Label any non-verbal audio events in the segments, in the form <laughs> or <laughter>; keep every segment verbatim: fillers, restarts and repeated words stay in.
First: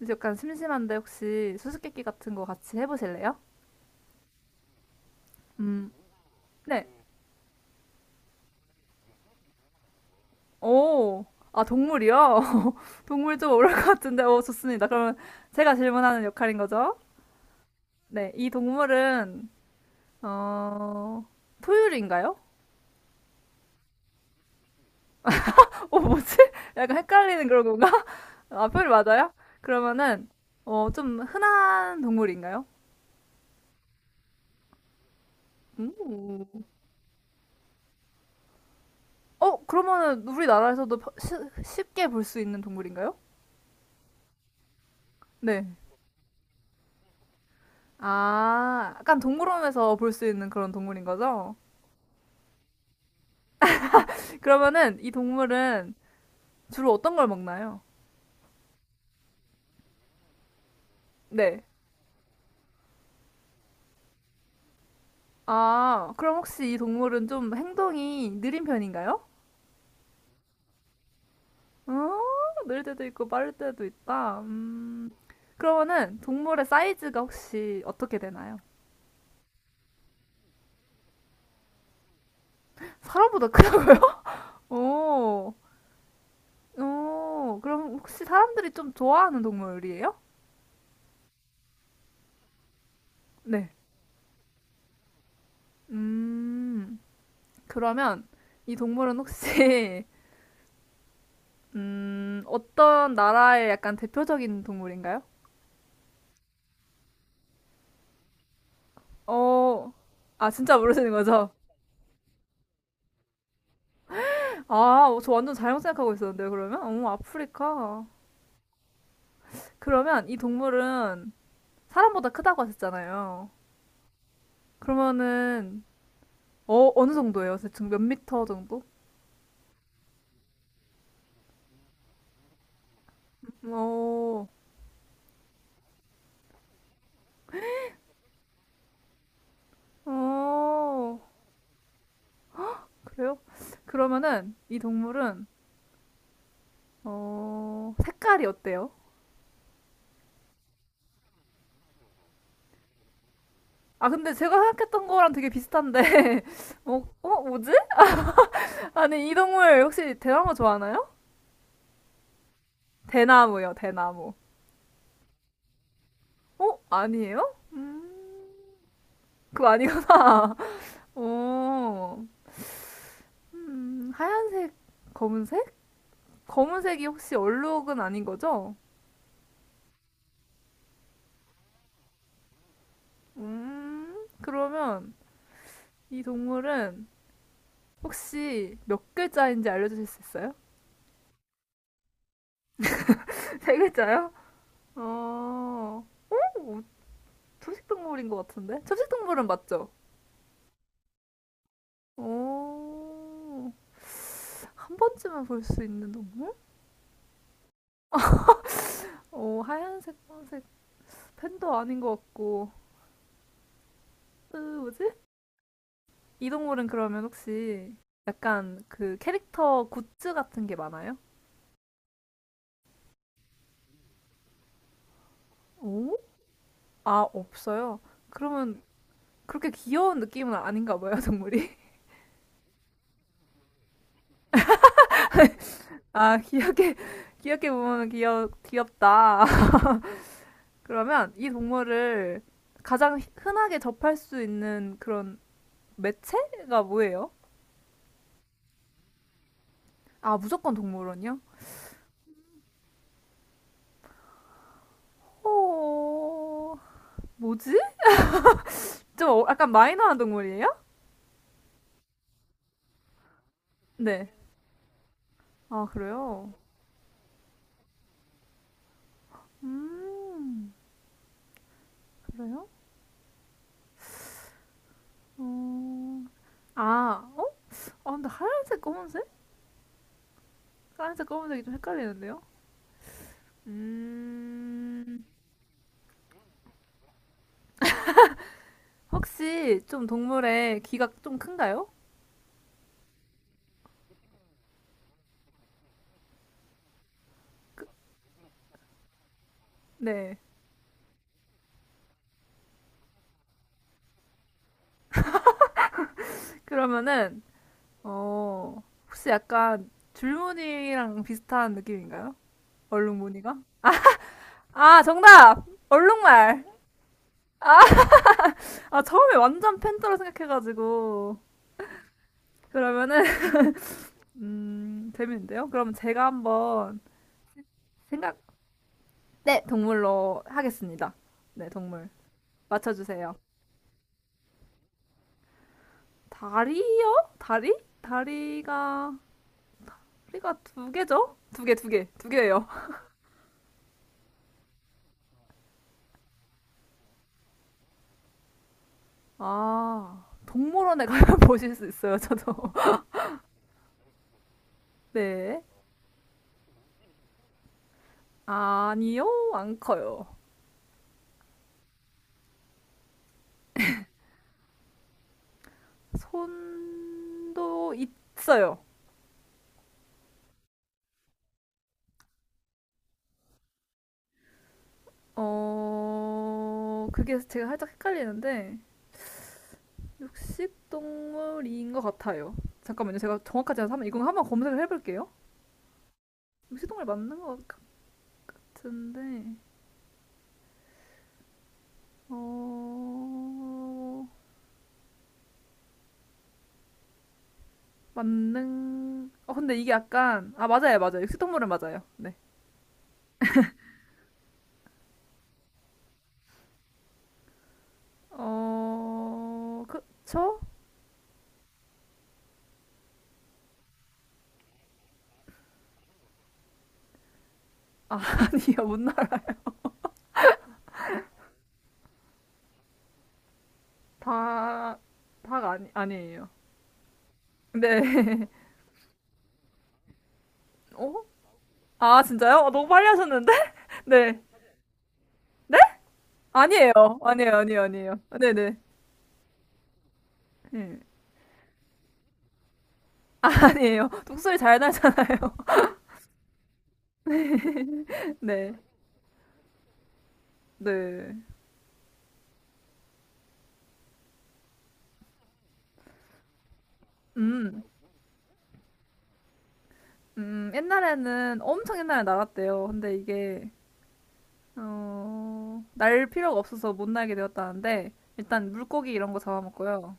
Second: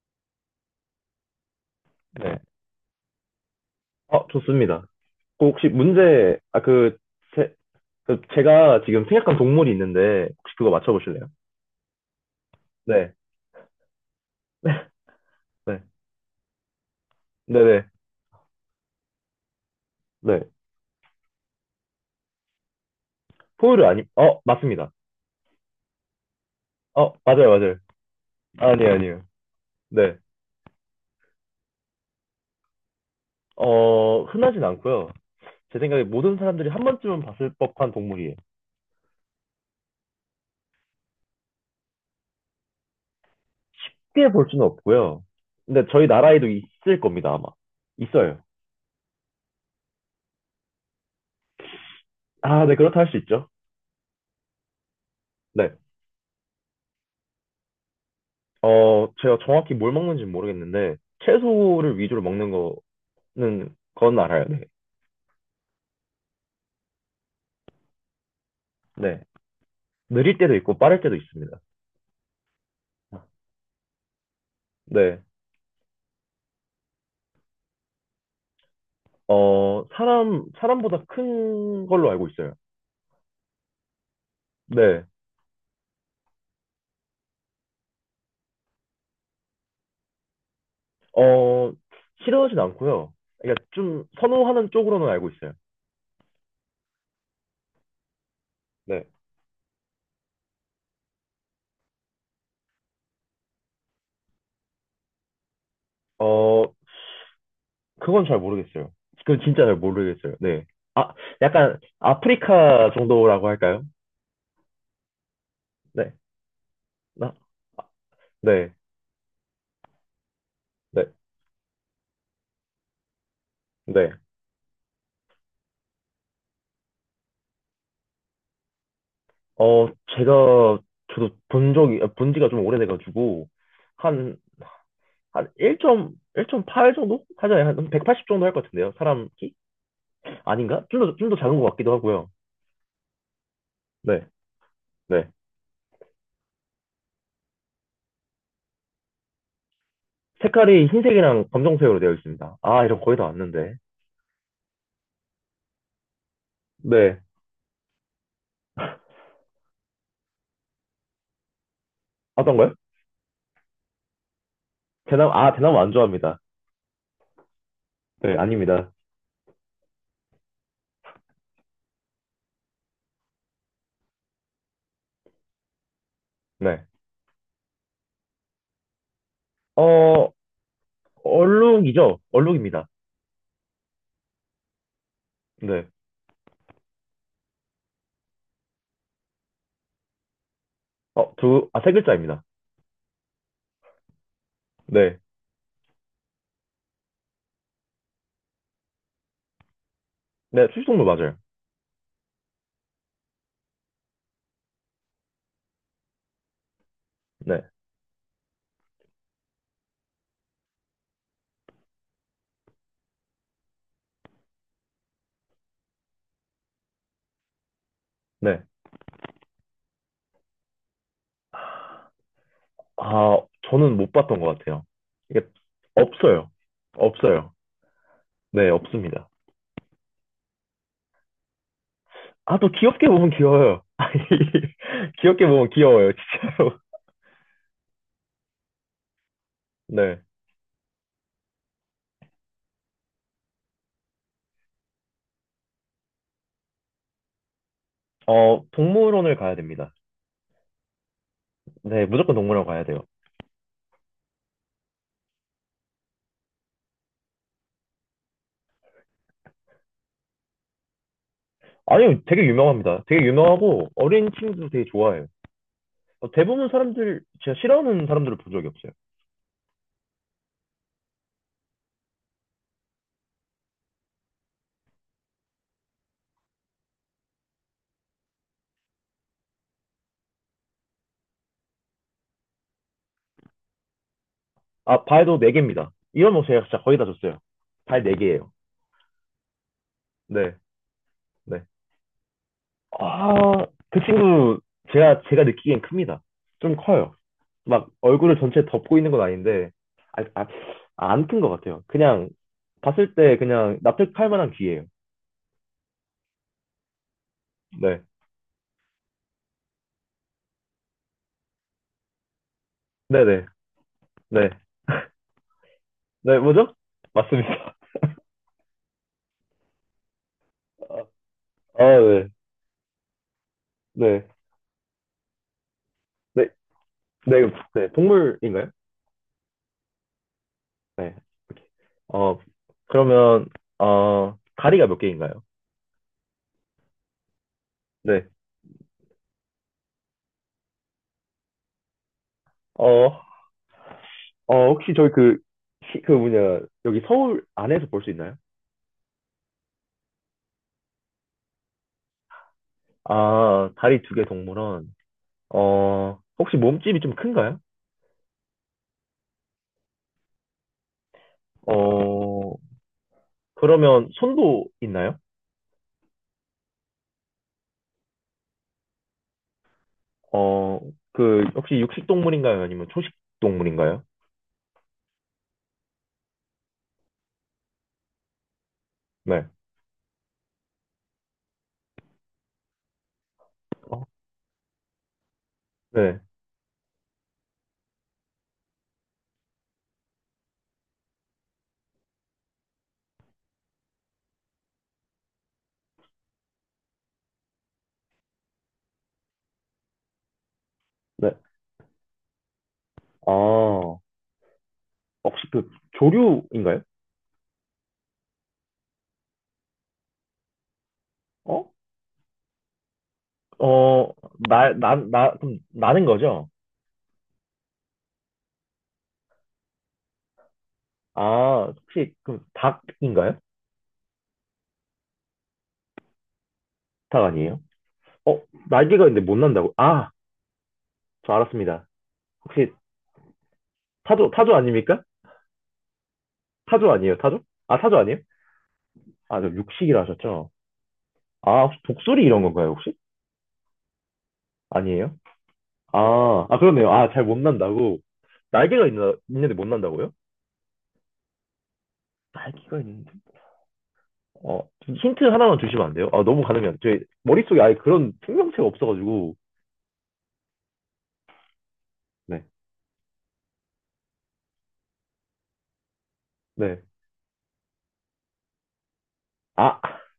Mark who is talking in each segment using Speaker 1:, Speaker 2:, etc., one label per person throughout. Speaker 1: 이제 약간 심심한데 혹시 수수께끼 같은
Speaker 2: 네.
Speaker 1: 거 같이 해보실래요?
Speaker 2: 어, 좋습니다. 그 혹시
Speaker 1: 음,
Speaker 2: 문제, 아,
Speaker 1: 네.
Speaker 2: 그, 제, 그 제가 지금 생각한 동물이 있는데, 혹시 그거
Speaker 1: 오,
Speaker 2: 맞춰보실래요?
Speaker 1: 아, 동물이요? <laughs>
Speaker 2: 네.
Speaker 1: 동물 좀 어려울 것 같은데, 오, 좋습니다. 그러면
Speaker 2: <laughs>
Speaker 1: 제가
Speaker 2: 네.
Speaker 1: 질문하는 역할인 거죠?
Speaker 2: 네네.
Speaker 1: 네, 이 동물은,
Speaker 2: 네.
Speaker 1: 어, 포유류인가요?
Speaker 2: 포유류 아니, 어, 맞습니다.
Speaker 1: <laughs> 어, 뭐지? 약간
Speaker 2: 어,
Speaker 1: 헷갈리는
Speaker 2: 맞아요,
Speaker 1: 그런
Speaker 2: 맞아요.
Speaker 1: 건가? <laughs> 아, 포유류
Speaker 2: 아니에요, 아니에요.
Speaker 1: 맞아요?
Speaker 2: 네.
Speaker 1: 그러면은, 어, 좀 흔한 동물인가요?
Speaker 2: 어, 흔하진 않고요. 제 생각에 모든
Speaker 1: 음,
Speaker 2: 사람들이 한 번쯤은 봤을 법한 동물이에요. 쉽
Speaker 1: 어, 그러면은 우리나라에서도 퍼- 시- 쉽게 볼 수 있는 동물인가요?
Speaker 2: 게볼 수는 없고요.
Speaker 1: 네.
Speaker 2: 근데 저희 나라에도 있을 겁니다, 아마. 있어요.
Speaker 1: 아, 약간 동물원에서 볼 수 있는 그런 동물인 거죠?
Speaker 2: 아, 네, 그렇다 할 수 있죠.
Speaker 1: 그러면은 이
Speaker 2: 네.
Speaker 1: 동물은 주로 어떤 걸 먹나요?
Speaker 2: 어, 제가 정확히 뭘 먹는지 모르겠는데,
Speaker 1: 네.
Speaker 2: 채소를 위주로 먹는 거 는 그건 알아요. 네.
Speaker 1: 아, 그럼 혹시 이 동물은 좀 행동이 느린
Speaker 2: 네.
Speaker 1: 편인가요?
Speaker 2: 느릴 때도 있고 빠를 때도 있습니다.
Speaker 1: 어, 느릴 때도 있고 빠를 때도 있다. 음,
Speaker 2: 네.
Speaker 1: 그러면은 동물의 사이즈가 혹시 어떻게 되나요?
Speaker 2: 어, 사람, 사람보다 큰 걸로 알고 있어요.
Speaker 1: 사람보다 크다고요? <laughs>
Speaker 2: 네.
Speaker 1: 오, 오, 그럼 혹시 사람들이 좀 좋아하는 동물이에요?
Speaker 2: 어, 싫어하진 않고요. 그러니까
Speaker 1: 네.
Speaker 2: 좀 선호하는 쪽으로는 알고 있어요.
Speaker 1: 음, 그러면 이
Speaker 2: 네.
Speaker 1: 동물은 혹시 <laughs> 음, 어떤 나라의 약간 대표적인 동물인가요?
Speaker 2: 어, 그건 잘 모르겠어요. 그건 진짜 잘
Speaker 1: 어,
Speaker 2: 모르겠어요.
Speaker 1: 아,
Speaker 2: 네.
Speaker 1: 진짜 모르시는
Speaker 2: 아,
Speaker 1: 거죠?
Speaker 2: 약간 아프리카 정도라고 할까요?
Speaker 1: <laughs> 아, 저 완전 잘못 생각하고
Speaker 2: 네.
Speaker 1: 있었는데요, 그러면? 어,
Speaker 2: 나, 아,
Speaker 1: 아프리카.
Speaker 2: 네.
Speaker 1: 그러면 이
Speaker 2: 네.
Speaker 1: 동물은 사람보다 크다고 하셨잖아요.
Speaker 2: 네.
Speaker 1: 그러면은, 어, 어느 정도예요? 대충 몇 미터 정도?
Speaker 2: 어, 제가, 저도 본 적이, 본 지가 좀 오래돼가지고, 한,
Speaker 1: 어,
Speaker 2: 한 일 점, 일 점 팔 정도? 하잖아요. 한 백팔십 정도 할 것 같은데요. 사람 키? 아닌가? 좀 더,
Speaker 1: 어,
Speaker 2: 좀 더 작은 것 같기도 하고요.
Speaker 1: 그래요?
Speaker 2: 네,
Speaker 1: 그러면은 이
Speaker 2: 네.
Speaker 1: 동물은, 어, 색깔이 어때요?
Speaker 2: 색깔이 흰색이랑 검정색으로 되어 있습니다. 아, 이런 거 거의 다 왔는데.
Speaker 1: 아, 근데 제가 생각했던 거랑 되게 비슷한데, <laughs> 어,
Speaker 2: 네.
Speaker 1: 어, 뭐지? 아니, 이 동물 혹시 대나무 좋아하나요?
Speaker 2: 어떤가요?
Speaker 1: 대나무요, 대나무.
Speaker 2: 대나무, 아, 대나무 안 좋아합니다.
Speaker 1: 어? 아니에요?
Speaker 2: 네,
Speaker 1: 음,
Speaker 2: 아닙니다.
Speaker 1: 그거 아니구나. <laughs> 어, 음, 하얀색, 검은색?
Speaker 2: 네.
Speaker 1: 검은색이 혹시 얼룩은 아닌 거죠?
Speaker 2: 어, 얼룩이죠? 얼룩입니다.
Speaker 1: 음, 그러면
Speaker 2: 네.
Speaker 1: 이 동물은 혹시 몇 글자인지 알려주실 수 있어요?
Speaker 2: 어, 두, 아, 세 글자입니다.
Speaker 1: <laughs> 세 글자요?
Speaker 2: 네.
Speaker 1: 어, 어, 초식동물인 것 같은데? 초식동물은 맞죠?
Speaker 2: 네, 출석물 맞아요.
Speaker 1: 어, 한 번쯤은 볼 수 있는 동물?
Speaker 2: 네,
Speaker 1: 어, 하얀색, 검색 팬도 아닌 것 같고. 으, 뭐지? 이동물은 그러면 혹시
Speaker 2: 네.
Speaker 1: 약간 그 캐릭터 굿즈 같은 게 많아요?
Speaker 2: 아, 저는 못 봤던 것 같아요. 이게
Speaker 1: 오?
Speaker 2: 없어요.
Speaker 1: 아,
Speaker 2: 없어요.
Speaker 1: 없어요.
Speaker 2: 네,
Speaker 1: 그러면
Speaker 2: 없습니다.
Speaker 1: 그렇게 귀여운 느낌은 아닌가 봐요, 동물이.
Speaker 2: 아, 또 귀엽게 보면 귀여워요. <laughs> 아니, 귀엽게 보면
Speaker 1: <laughs>
Speaker 2: 귀여워요,
Speaker 1: 아,
Speaker 2: 진짜로.
Speaker 1: 귀엽게, <laughs> 귀엽게 보면 귀여, 귀엽다.
Speaker 2: 네.
Speaker 1: <laughs> 그러면 이 동물을 가장 흔하게 접할 수 있는 그런 매체가 뭐예요?
Speaker 2: 어, 동물원을 가야 됩니다.
Speaker 1: 아, 무조건 동물원이요?
Speaker 2: 네, 무조건 동물원 가야 돼요.
Speaker 1: 어, 뭐지? 좀 어- 약간 마이너한 동물이에요?
Speaker 2: 아니요, 되게 유명합니다. 되게 유명하고
Speaker 1: 네.
Speaker 2: 어린 친구도 되게 좋아해요.
Speaker 1: 아,
Speaker 2: 어,
Speaker 1: 그래요?
Speaker 2: 대부분 사람들, 제가 싫어하는 사람들을 본 적이 없어요.
Speaker 1: 음, 그래요? 어, 아, 어? 아, 근데 하얀색, 검은색? 하얀색 검은색이 좀 헷갈리는데요?
Speaker 2: 아,
Speaker 1: 음,
Speaker 2: 발도 네개입니다 이런 거 제가 진짜 거의 다 줬어요. 발 네개예요
Speaker 1: 혹시 좀
Speaker 2: 네,
Speaker 1: 동물의 귀가 좀
Speaker 2: 네.
Speaker 1: 큰가요?
Speaker 2: 아, 그 친구, 제가, 제가 느끼기엔 큽니다. 좀 커요. 막 얼굴을 전체 덮고 있는 건 아닌데 아,
Speaker 1: 네.
Speaker 2: 아, 안 큰 것 같아요. 그냥 봤을 때 그냥 납득할 만한 귀예요.
Speaker 1: 그러면은,
Speaker 2: 네,
Speaker 1: 어, 혹시 약간 줄무늬랑 비슷한 느낌인가요?
Speaker 2: 네, 네,
Speaker 1: 얼룩무늬가?
Speaker 2: 네,
Speaker 1: 아, 정답!
Speaker 2: 네,
Speaker 1: 얼룩말!
Speaker 2: 뭐죠? 맞습니다.
Speaker 1: 아, 처음에 완전 팬더로
Speaker 2: <laughs>
Speaker 1: 생각해가지고.
Speaker 2: 아, 네,
Speaker 1: 그러면은, <laughs>
Speaker 2: 네,
Speaker 1: 음, 재밌는데요? 그러면 제가
Speaker 2: 네,
Speaker 1: 한번
Speaker 2: 네, 네,
Speaker 1: 생각,
Speaker 2: 동물인가요?
Speaker 1: 네, 동물로 하겠습니다.
Speaker 2: 네, 오케이.
Speaker 1: 네, 동물.
Speaker 2: 어,
Speaker 1: 맞춰주세요.
Speaker 2: 그러면 어 다리가 몇 개인가요?
Speaker 1: 다리요? 다리?
Speaker 2: 네,
Speaker 1: 다리가, 다리가 두 개죠? 두 개, 두 개, 두 개예요.
Speaker 2: 어, 어 혹시 저희 그, 시- 그 뭐냐 여기 서울 안에서 볼 수 있나요?
Speaker 1: 아, 동물원에 가면 <laughs> 보실 수 있어요, 저도. <laughs>
Speaker 2: 아, 다리 두 개 동물원.
Speaker 1: 네.
Speaker 2: 어, 혹시 몸집이 좀 큰가요?
Speaker 1: 아니요, 안 커요.
Speaker 2: 어, 그러면 손도 있나요?
Speaker 1: 손도 있어요.
Speaker 2: 어, 그, 혹시 육식 동물인가요? 아니면 초식 동물인가요?
Speaker 1: 어, 그게 제가 살짝 헷갈리는데,
Speaker 2: 네.
Speaker 1: 육식동물인 것 같아요. 잠깐만요, 제가 정확하지 않아서
Speaker 2: 어,
Speaker 1: 한번, 이거 한번 검색을 해볼게요.
Speaker 2: 네.
Speaker 1: 육식동물 맞는 것 같- 같은데, 어 만능, 어 근데 이게 약간, 아, 맞아요, 맞아요,
Speaker 2: 네.
Speaker 1: 육식동물은 맞아요.
Speaker 2: 아, 혹시 그 조류인가요?
Speaker 1: 네어 그쵸.
Speaker 2: 어? 어, 나, 나, 나, 그럼 나는 거죠?
Speaker 1: 아 <laughs> 아니요, 못 날아.
Speaker 2: 아, 혹시 그 닭인가요?
Speaker 1: 다닭 아니, 아니에요.
Speaker 2: 닭 아니에요? 어,
Speaker 1: 네어아
Speaker 2: 날개가 있는데 못 난다고? 아, 저 알았습니다.
Speaker 1: <laughs> 진짜요? 아,
Speaker 2: 혹시
Speaker 1: 너무 빨리 하셨는데. <laughs>
Speaker 2: 타조,
Speaker 1: 네.
Speaker 2: 타조 아닙니까? 타조
Speaker 1: 아니에요,
Speaker 2: 아니에요, 타조?
Speaker 1: 아니에요,
Speaker 2: 아,
Speaker 1: 아니에요,
Speaker 2: 타조 아니에요?
Speaker 1: 아니에요, 네네
Speaker 2: 아, 저 육식이라 하셨죠?
Speaker 1: 네. <laughs>
Speaker 2: 아, 혹시 독수리 이런 건가요, 혹시?
Speaker 1: 아니에요, 독수리 잘
Speaker 2: 아니에요?
Speaker 1: 날잖아요.
Speaker 2: 아, 아, 그렇네요. 아, 잘 못 난다고.
Speaker 1: <laughs> 네.
Speaker 2: 날개가 있나, 있는데 못 난다고요?
Speaker 1: 네.
Speaker 2: 날개가 있는데? 어, 힌트 하나만 주시면 안 돼요? 아, 너무 가늠이 제 머릿속에 아예
Speaker 1: 음
Speaker 2: 그런 생명체가 없어가지고.
Speaker 1: 음, 옛날에는 엄청 옛날에
Speaker 2: 네,
Speaker 1: 나갔대요. 근데 이게, 어, 날 필요가
Speaker 2: 네.
Speaker 1: 없어서 못 날게 되었다는데, 일단 물고기 이런 거
Speaker 2: 아,
Speaker 1: 잡아먹고요.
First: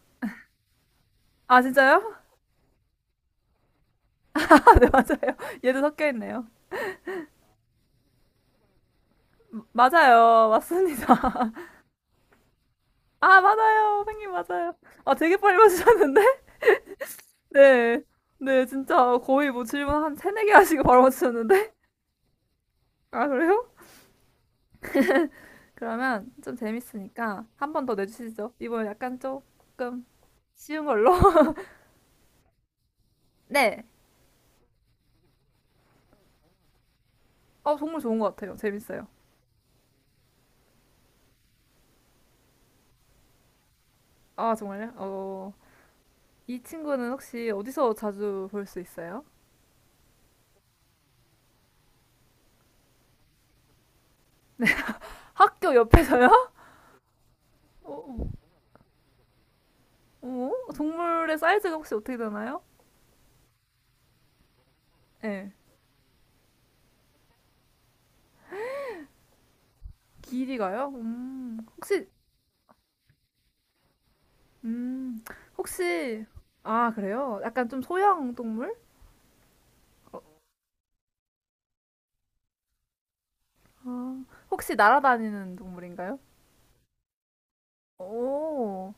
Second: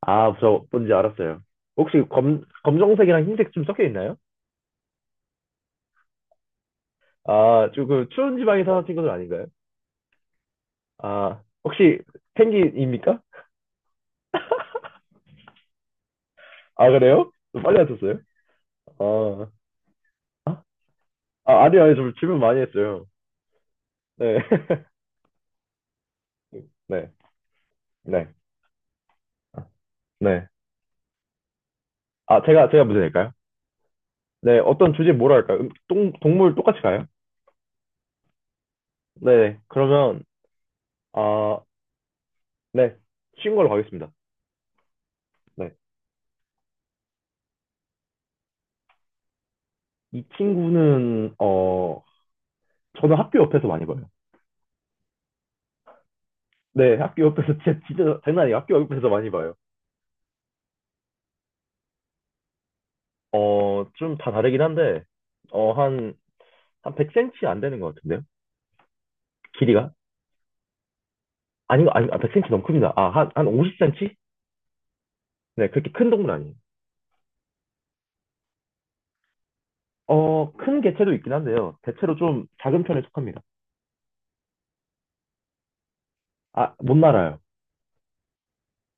Speaker 2: 아, 저 뭔지 알았어요.
Speaker 1: 아,
Speaker 2: 혹시
Speaker 1: 진짜요?
Speaker 2: 검, 검정색이랑 흰색 좀 섞여 있나요?
Speaker 1: <laughs> 아, 네, 맞아요. 얘도 섞여 있네요.
Speaker 2: 아, 조금 추운 지방에 사는 친구들 아닌가요?
Speaker 1: 맞아요. 맞습니다.
Speaker 2: 아,
Speaker 1: <laughs>
Speaker 2: 혹시 펭귄입니까?
Speaker 1: 아, 맞아요. 선생님, 맞아요. 아, 되게 빨리 맞추셨는데? <laughs>
Speaker 2: 아, 그래요? 빨리 하
Speaker 1: 네.
Speaker 2: 셨어요
Speaker 1: 네, 진짜 거의 뭐
Speaker 2: 아,
Speaker 1: 질문 한 세네 개 하시고 바로
Speaker 2: 아,
Speaker 1: 맞추셨는데?
Speaker 2: 아니요, 아니요. 좀 질문 많이 했어요.
Speaker 1: <laughs> 아, 그래요?
Speaker 2: 네,
Speaker 1: 그러면 좀
Speaker 2: <laughs> 네,
Speaker 1: 재밌으니까 한 번 더
Speaker 2: 네,
Speaker 1: 내주시죠. 이번엔 약간 조금
Speaker 2: 네.
Speaker 1: 쉬운 걸로. <laughs>
Speaker 2: 아, 제가, 제가 문제 낼까요?
Speaker 1: 네.
Speaker 2: 네, 어떤 주제 뭐로 할까요? 음, 동, 동물 똑같이 가요?
Speaker 1: 어, 정말 좋은 것 같아요. 재밌어요.
Speaker 2: 네, 그러면, 아, 네, 쉬운 걸로 가겠습니다.
Speaker 1: 아, 정말요? 어.
Speaker 2: 네.
Speaker 1: 이 친구는 혹시 어디서 자주 볼 수 있어요?
Speaker 2: 이 친구는, 어, 저는 학교 옆에서 많이 봐요.
Speaker 1: 학교 옆에서요? <laughs>
Speaker 2: 네, 학교 옆에서 진짜, 진짜
Speaker 1: 어,
Speaker 2: 장난 아니에요. 학교 옆에서 많이 봐요.
Speaker 1: 어? 동물의 사이즈가 혹시 어떻게 되나요?
Speaker 2: 어, 좀 다 다르긴 한데,
Speaker 1: 네.
Speaker 2: 어, 한, 한 백 센티 안 되는 것 같은데요? 길이가?
Speaker 1: 길이가요? 음,
Speaker 2: 아니,
Speaker 1: 혹시,
Speaker 2: 아니, 아, 백 센티 너무 큽니다. 아, 한, 한 오십 센티?
Speaker 1: 음,
Speaker 2: 네, 그렇게 큰
Speaker 1: 혹시,
Speaker 2: 동물 아니에요.
Speaker 1: 아, 그래요? 약간 좀 소형 동물? 어,
Speaker 2: 어, 큰 개체도 있긴 한데요. 대체로 좀 작은 편에 속합니다.
Speaker 1: 어, 혹시 날아다니는 동물인가요?
Speaker 2: 아, 못 날아요.
Speaker 1: 오,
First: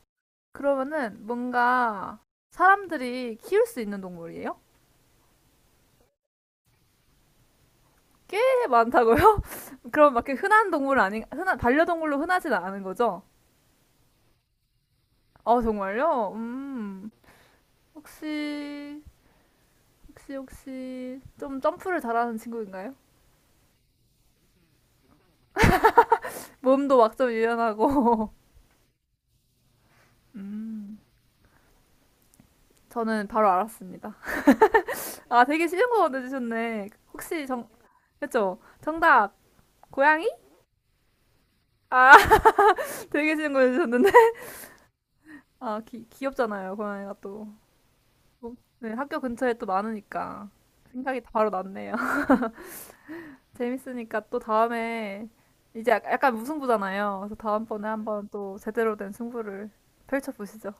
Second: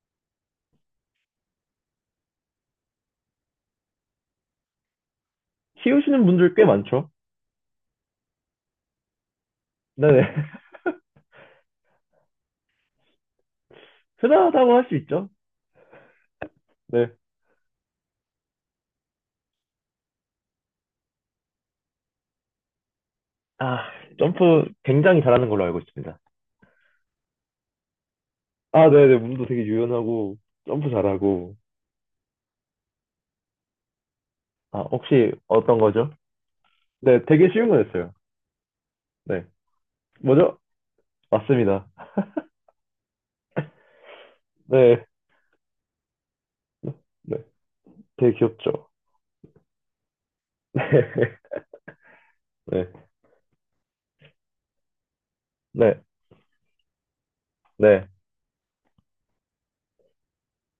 Speaker 1: 그러면은 뭔가 사람들이 키울 수 있는 동물이에요?
Speaker 2: 키우시는 분들 꽤 많죠.
Speaker 1: 꽤 많다고요? <laughs> 그럼 막
Speaker 2: 네네.
Speaker 1: 이렇게
Speaker 2: <laughs>
Speaker 1: 흔한 동물 아닌, 흔한, 반려동물로 흔하진 않은 거죠?
Speaker 2: 흔하다고 할 수 있죠.
Speaker 1: 아, 정말요? 음.
Speaker 2: 네.
Speaker 1: 혹시, 혹시, 혹시, 좀 점프를 잘하는 친구인가요?
Speaker 2: 아, 점프 굉장히 잘하는 걸로 알고 있습니다.
Speaker 1: 몸도 막 좀 유연하고.
Speaker 2: 아, 네네. 몸도 되게
Speaker 1: <laughs>
Speaker 2: 유연하고, 점프
Speaker 1: 음.
Speaker 2: 잘하고.
Speaker 1: 저는 바로 알았습니다.
Speaker 2: 아, 혹시
Speaker 1: 아, 되게
Speaker 2: 어떤
Speaker 1: 쉬운 거
Speaker 2: 거죠?
Speaker 1: 내주셨네.
Speaker 2: 네,
Speaker 1: 혹시
Speaker 2: 되게
Speaker 1: 정,
Speaker 2: 쉬운 거였어요.
Speaker 1: 그쵸? 정답!
Speaker 2: 네.
Speaker 1: 고양이?
Speaker 2: 뭐죠? 맞습니다.
Speaker 1: 아, <laughs> 되게 쉬운 거 내주셨는데.
Speaker 2: 네.
Speaker 1: 아, 귀, 귀엽잖아요, 고양이가
Speaker 2: 네.
Speaker 1: 또.
Speaker 2: 되게
Speaker 1: 어,
Speaker 2: 귀엽죠.
Speaker 1: 네, 학교 근처에 또 많으니까. 생각이 바로
Speaker 2: <laughs>
Speaker 1: 났네요. <laughs>
Speaker 2: 네. 네.
Speaker 1: 재밌으니까 또 다음에 이제
Speaker 2: 네.
Speaker 1: 약- 약간 무승부잖아요. 그래서 다음번에
Speaker 2: 네.
Speaker 1: 한번 또 제대로 된 승부를 펼쳐보시죠.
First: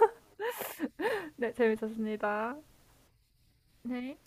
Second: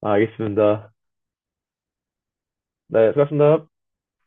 Speaker 2: 아, 알겠습니다.
Speaker 1: 네, 재밌었습니다.
Speaker 2: 네. 수고하셨습니다.
Speaker 1: 네.